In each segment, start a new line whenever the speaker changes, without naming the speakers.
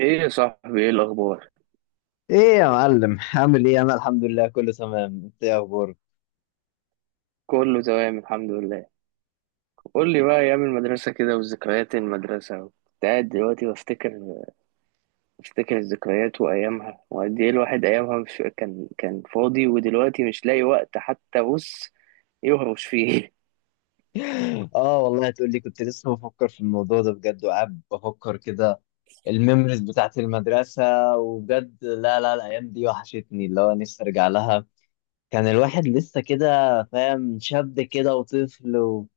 ايه يا صاحبي؟ ايه الاخبار؟
ايه يا معلم عامل ايه؟ انا الحمد لله كله تمام. انت ايه اخبارك؟
كله تمام الحمد لله. قول لي بقى، ايام المدرسه كده وذكريات المدرسه. كنت قاعد دلوقتي بفتكر، الذكريات وايامها، وقد ايه الواحد ايامها مش كان فاضي، ودلوقتي مش لاقي وقت حتى بص يهرش فيه.
اه والله تقول لي، كنت لسه بفكر في الموضوع ده بجد، وقاعد بفكر كده. الميموريز بتاعت المدرسة. وبجد لا لا، الايام دي وحشتني، اللي هو نفسي ارجع لها. كان الواحد لسه كده فاهم، شاب كده وطفل و...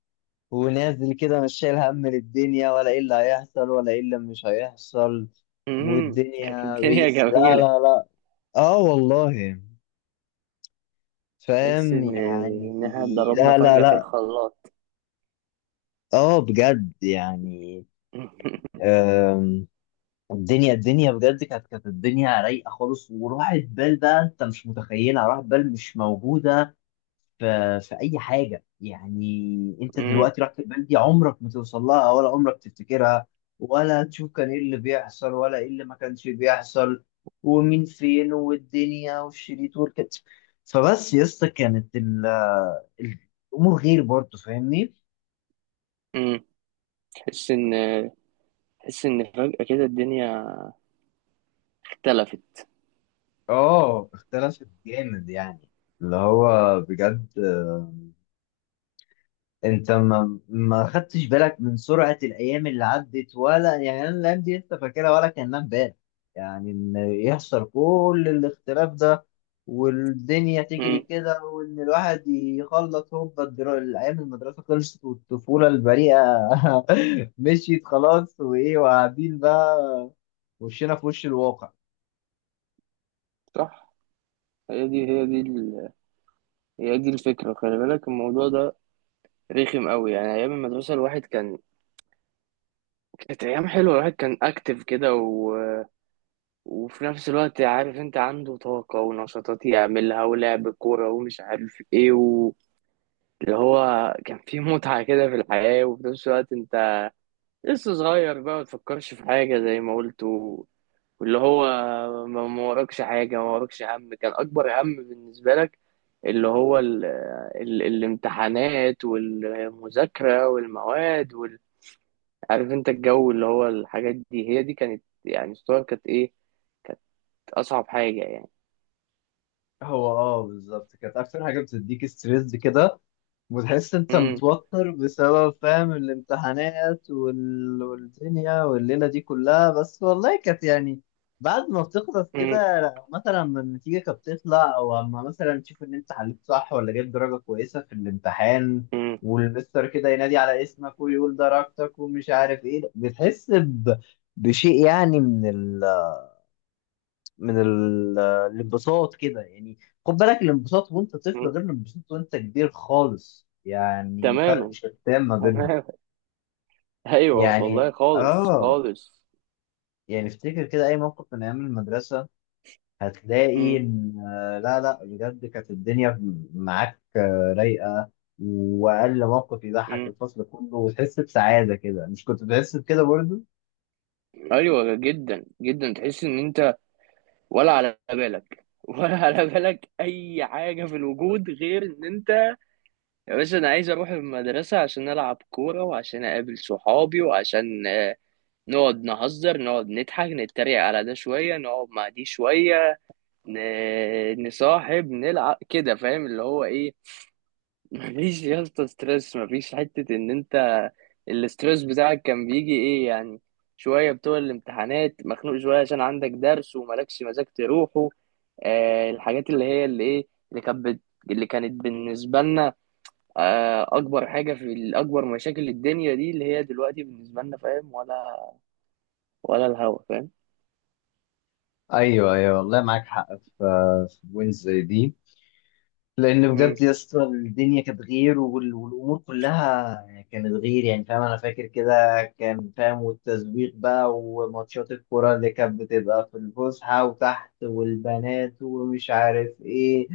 ونازل كده، مش شايل هم للدنيا، ولا ايه اللي هيحصل ولا ايه اللي مش هيحصل.
كانت
والدنيا
الدنيا
بيس، لا
جميله.
لا لا. اه والله.
تحس
فاهم
ان انها
يعني،
اتضربنا
لا لا
فجاه في
لا.
الخلاط.
اه بجد يعني. آم، الدنيا بجد كانت الدنيا رايقه خالص، وراحت بال، بقى انت مش متخيلها، راحت بال، مش موجوده في في اي حاجه. يعني انت
أمم،
دلوقتي رحت البلد دي، عمرك ما توصل لها ولا عمرك تفتكرها، ولا تشوف كان ايه اللي بيحصل ولا ايه اللي ما كانش بيحصل. ومين فين، والدنيا والشريط والكت. فبس يا اسطى، كانت ال- الامور غير برضه، فاهمني؟
أمم. تحس ان، فجاه كده الدنيا اختلفت.
اه اختلفت جامد يعني. اللي هو بجد، انت ما ما خدتش بالك من سرعة الايام اللي عدت، ولا يعني انا الايام دي انت فاكرها ولا كانها امبارح؟ يعني ان يحصل كل الاختلاف ده، والدنيا تجري
أمم،
كده، وان الواحد يخلص هوبا، الايام المدرسة خلصت، والطفولة البريئة مشيت خلاص، وايه وقاعدين بقى، وشنا في وش الواقع.
صح. هي دي هي دي الفكرة. خلي بالك الموضوع ده رخم قوي. يعني أيام المدرسة، الواحد كان، كانت أيام حلوة، الواحد كان أكتف كده و وفي نفس الوقت عارف أنت عنده طاقة ونشاطات يعملها ولعب كورة ومش عارف إيه و اللي هو كان في متعة كده في الحياة. وفي نفس الوقت أنت لسه صغير بقى، ما تفكرش في حاجة، زي ما قلت، واللي هو ما وراكش حاجة، ما وراكش هم. كان أكبر هم بالنسبة لك اللي هو ال ال الامتحانات والمذاكرة والمواد وال عارف انت الجو، اللي هو الحاجات دي هي دي كانت يعني الصور، كانت ايه أصعب حاجة يعني.
هو اه بالظبط، كانت اكتر حاجة بتديك ستريس كده، وتحس انت
مم.
متوتر بسبب فاهم الامتحانات وال... والدنيا والليلة دي كلها، بس والله كانت يعني. بعد ما بتخلص
مم.
كده، لو مثلا لما النتيجة كانت بتطلع، او اما مثلا تشوف ان انت حليت صح ولا جبت درجة كويسة في الامتحان،
مم.
والمستر كده ينادي على اسمك ويقول درجتك ومش عارف ايه، بتحس ب... بشيء يعني من ال... من الانبساط كده يعني. خد بالك، الانبساط وانت طفل،
مم.
غير الانبساط وانت كبير خالص، يعني فرق
تماما،
شتان ما بينهم.
تماما. ايوه والله،
يعني
خالص
اه.
خالص.
يعني افتكر كده اي موقف من ايام المدرسة، هتلاقي
مم.
ان لا لا بجد كانت الدنيا معاك رايقة. واقل موقف يضحك
مم.
الفصل كله وتحس بسعادة كده، مش كنت بتحس بكده برضو؟
ايوه جدا جدا. تحس ان انت ولا على بالك، ولا على بالك اي حاجه في الوجود، غير ان انت، يا باشا، انا عايز اروح المدرسه عشان العب كوره، وعشان اقابل صحابي، وعشان نقعد نهزر، نقعد نضحك، نتريق على ده شويه، نقعد مع دي شويه، نصاحب، نلعب كده. فاهم اللي هو ايه؟ مفيش يا اسطى ستريس، مفيش حتة ان انت، الاستريس بتاعك كان بيجي ايه يعني؟ شوية بتوع الامتحانات، مخنوق شوية عشان عندك درس وملكش مزاج تروحه. آه، الحاجات اللي هي اللي ايه، اللي كانت بالنسبة لنا آه اكبر حاجة في اكبر مشاكل الدنيا دي، اللي هي دلوقتي بالنسبة لنا. فاهم ولا ولا الهوا، فاهم؟
ايوه ايوه والله معاك حق، في في وينز دي. لان
مم،
بجد يا اسطى الدنيا كانت غير، والامور كلها كانت غير، يعني فاهم. انا فاكر كده، كان فاهم، والتسويق بقى، وماتشات الكوره اللي كانت بتبقى في الفسحه وتحت، والبنات ومش عارف ايه،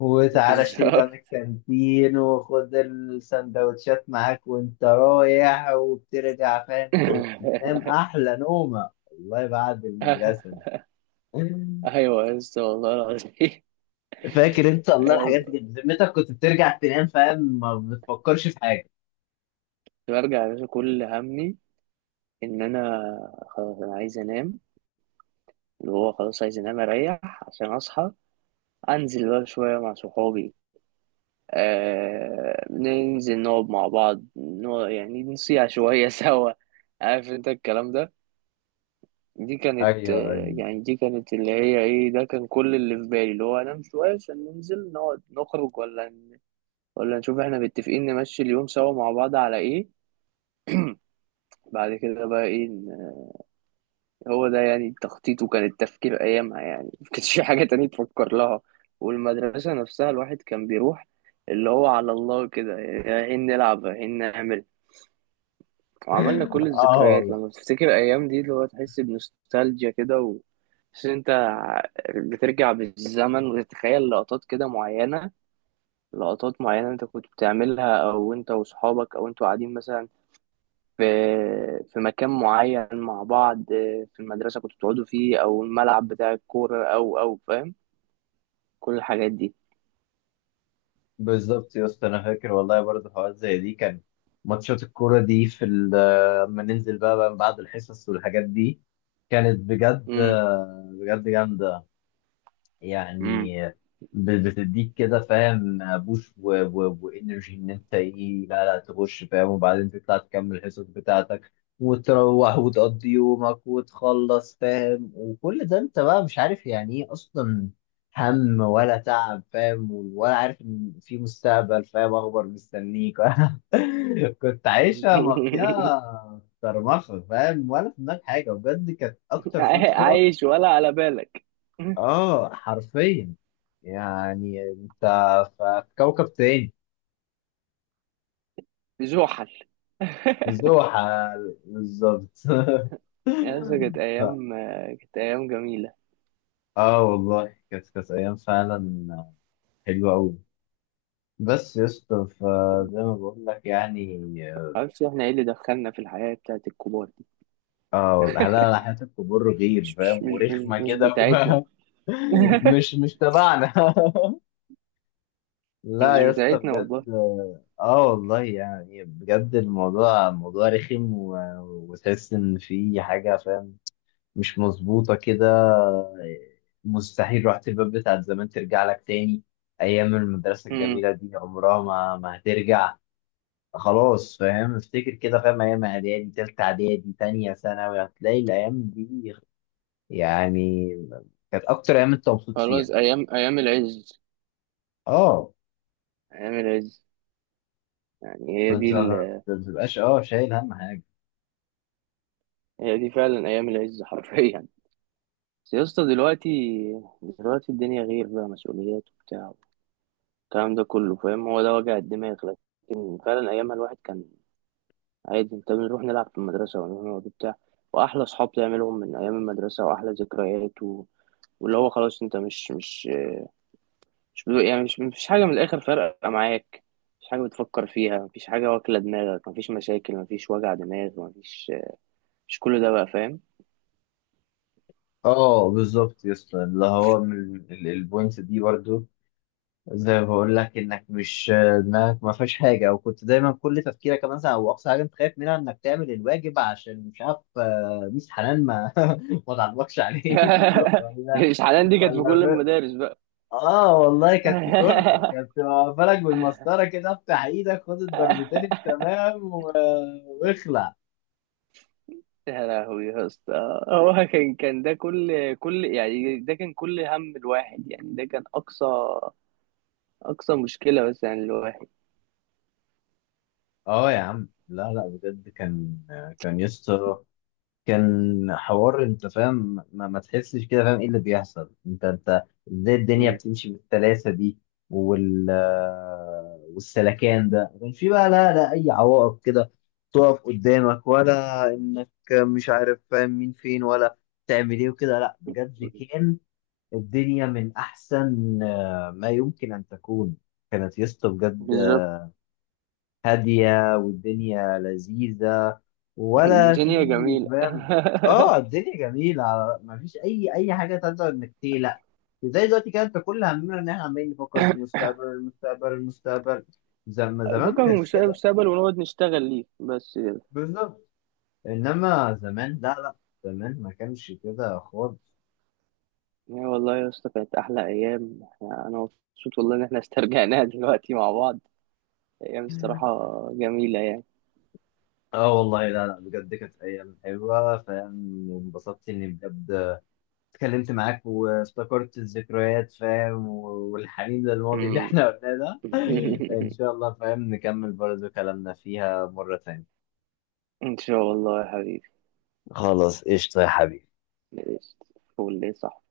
وتعالى اشتري ده من
بالظبط.
الكانتين، وخد السندوتشات معاك وانت رايح، وبترجع فاهم. كنت تنام احلى نومه والله بعد المدرسه دي.
ايوه يا اسطى، والله العظيم.
فاكر انت؟ الله، الحاجات دي
أيوة،
كانت بذمتك، كنت بترجع تنام فاهم، ما بتفكرش في حاجه.
برجع يا باشا، كل همي ان انا خلاص انا عايز انام. اللي هو خلاص عايز انام، اريح عشان اصحى انزل بقى شويه مع صحابي. آه، ننزل نقعد مع بعض، نقعد يعني نصيع شويه سوا. عارف انت الكلام ده. دي كانت،
ايوه ايوه.
يعني دي كانت اللي هي ايه، ده كان كل اللي في بالي، اللي هو انام شويه عشان ننزل نقعد نخرج، ولا نشوف احنا متفقين نمشي اليوم سوا مع بعض على ايه بعد كده بقى ايه. هو ده يعني تخطيط، وكان التفكير أيامها يعني، ما كانش في حاجة تانية تفكر لها. والمدرسة نفسها، الواحد كان بيروح اللي هو على الله كده، رايحين نلعب، رايحين نعمل. وعملنا كل
اه
الذكريات.
والله.
لما تفتكر الأيام دي اللي هو تحس بنوستالجيا كده، و... بس أنت بترجع بالزمن وتتخيل لقطات كده معينة، لقطات معينة أنت كنت بتعملها، أو أنت وأصحابك، أو أنتوا قاعدين مثلا في، في مكان معين مع بعض، في المدرسة كنتوا بتقعدوا فيه، أو الملعب بتاع الكورة، أو أو فاهم كل الحاجات دي.
بالظبط يا اسطى، انا فاكر والله برضه حوارات زي دي. كان ماتشات الكوره دي في لما ننزل بقى بعد الحصص والحاجات دي، كانت بجد
مم.
بجد جامده
مم.
يعني. بتديك كده فاهم بوش وانرجي، ان انت ايه، لا لا تخش فاهم. وبعدين تطلع تكمل الحصص بتاعتك وتروح وتقضي يومك وتخلص فاهم، وكل ده انت بقى مش عارف يعني ايه اصلا هم ولا تعب فاهم، ولا عارف ان في مستقبل فاهم اخبار مستنيك. كنت عايشة مقضيها طرمخة فاهم، ولا في دماغك حاجة، بجد كانت أكتر فترة.
عايش ولا على بالك.
اه حرفيا، يعني انت في كوكب تاني.
زحل.
زوحة، بالظبط.
يا اسطى كانت
ف-
أيام، كانت أيام جميلة.
اه والله، كانت ايام فعلا حلوه قوي. بس يا اسطى فزي ما بقول لك يعني.
معرفش احنا ايه اللي دخلنا في الحياة بتاعت الكبار دي.
اه والله، لا، حياه الكبار غير فاهم، ورخمه
مش
كده
بتاعتنا.
و- مش مش تبعنا. لا
مش
يا اسطى
بتاعتنا والله.
بجد، اه والله يعني، بجد الموضوع موضوع رخم و... وتحس ان في حاجه فاهم مش مظبوطه كده. مستحيل روحة الباب بتاعت زمان ترجع لك تاني. ايام المدرسه
مم.
الجميله دي عمرها ما ما هترجع. خلاص فاهم، افتكر كده فاهم، ايام اعدادي، تالتة اعدادي، تانية ثانوي، هتلاقي الايام دي يعني كانت اكتر ايام انت مبسوط
خلاص،
فيها.
أيام، أيام العز،
اه،
أيام العز، يعني هي
كنت
دي،
ما بتبقاش اه شايل هم حاجه.
هي دي فعلا ايام العز حرفيا. بس يا اسطى دلوقتي، دلوقتي الدنيا غير، بقى مسؤوليات وبتاع الكلام ده كله. فاهم، هو ده وجع الدماغ. لكن فعلا ايامها الواحد كان عادي، انت بنروح نلعب في المدرسه، ونروح نقعد وبتاع، واحلى اصحاب تعملهم من ايام المدرسه، واحلى ذكريات و واللي هو خلاص، انت مش مش بدو يعني مش، مفيش حاجه من الاخر فارقه معاك، مفيش حاجه بتفكر فيها، مفيش حاجه واكله دماغك، مفيش مشاكل، مفيش وجع دماغ، مفيش، مش كل ده بقى، فاهم؟
اه بالظبط يا اسطى، اللي هو من البوينت دي برضو، زي ما بقول لك، انك مش دماغك ما فيهاش حاجه، او كنت دايما كل تفكيرك مثلا، او اقصى حاجه انت خايف منها انك تعمل الواجب، عشان مش عارف ميس حنان ما ما تعبكش عليه. ولا
مش حاليا دي كانت في
ولا
كل
ف...
المدارس.
اه والله، كانت في كله، كانت واقفه لك بالمسطره كده، افتح ايدك خد الضربتين التمام و... واخلع.
يا لهوي يا اسطى، هو كان ده كل يعني ده كان كل هم الواحد، يعني ده كان اقصى، اقصى مشكلة بس يعني الواحد.
اه يا عم، لا لا بجد كان، كان يسطا، كان حوار انت فاهم. ما تحسش كده، فاهم ايه اللي بيحصل؟ انت انت ازاي الدنيا
مم.
بتمشي بالسلاسه دي؟ وال والسلكان ده ما كانش في بقى، لا لا اي عوائق كده تقف قدامك، ولا انك مش عارف فاهم مين فين، ولا تعمل ايه وكده. لا بجد، كان الدنيا من احسن ما يمكن ان تكون، كانت يا اسطى بجد
بالظبط.
هادية، والدنيا لذيذة، ولا
الدنيا
في
جميلة.
فاهم. اه الدنيا جميلة، ما فيش أي حاجة تقدر إنك تقلق. زي دلوقتي، كانت كل همنا إن إحنا عمالين نفكر في المستقبل، المستقبل المستقبل. زمان
فكك
ما
من
كانش
مشكلة
كده.
المستقبل ونقعد نشتغل ليه بس كده.
بالظبط. إنما زمان لا لا، زمان ما كانش كده خالص.
يا والله يا اسطى، كانت احلى ايام. احنا انا مبسوط والله ان احنا استرجعناها دلوقتي مع بعض. ايام الصراحة جميلة يعني.
اه والله لا لا بجد، كانت أيام حلوة فاهم، وانبسطت إني بجد اتكلمت معاك وافتكرت الذكريات فاهم، والحنين للماضي اللي
مم.
احنا قلناه ده. ان شاء الله فاهم نكمل برضو كلامنا فيها مرة تانية.
ان شاء الله يا حبيبي.
خلاص قشطة يا حبيبي.
ليست فول ليه، صح؟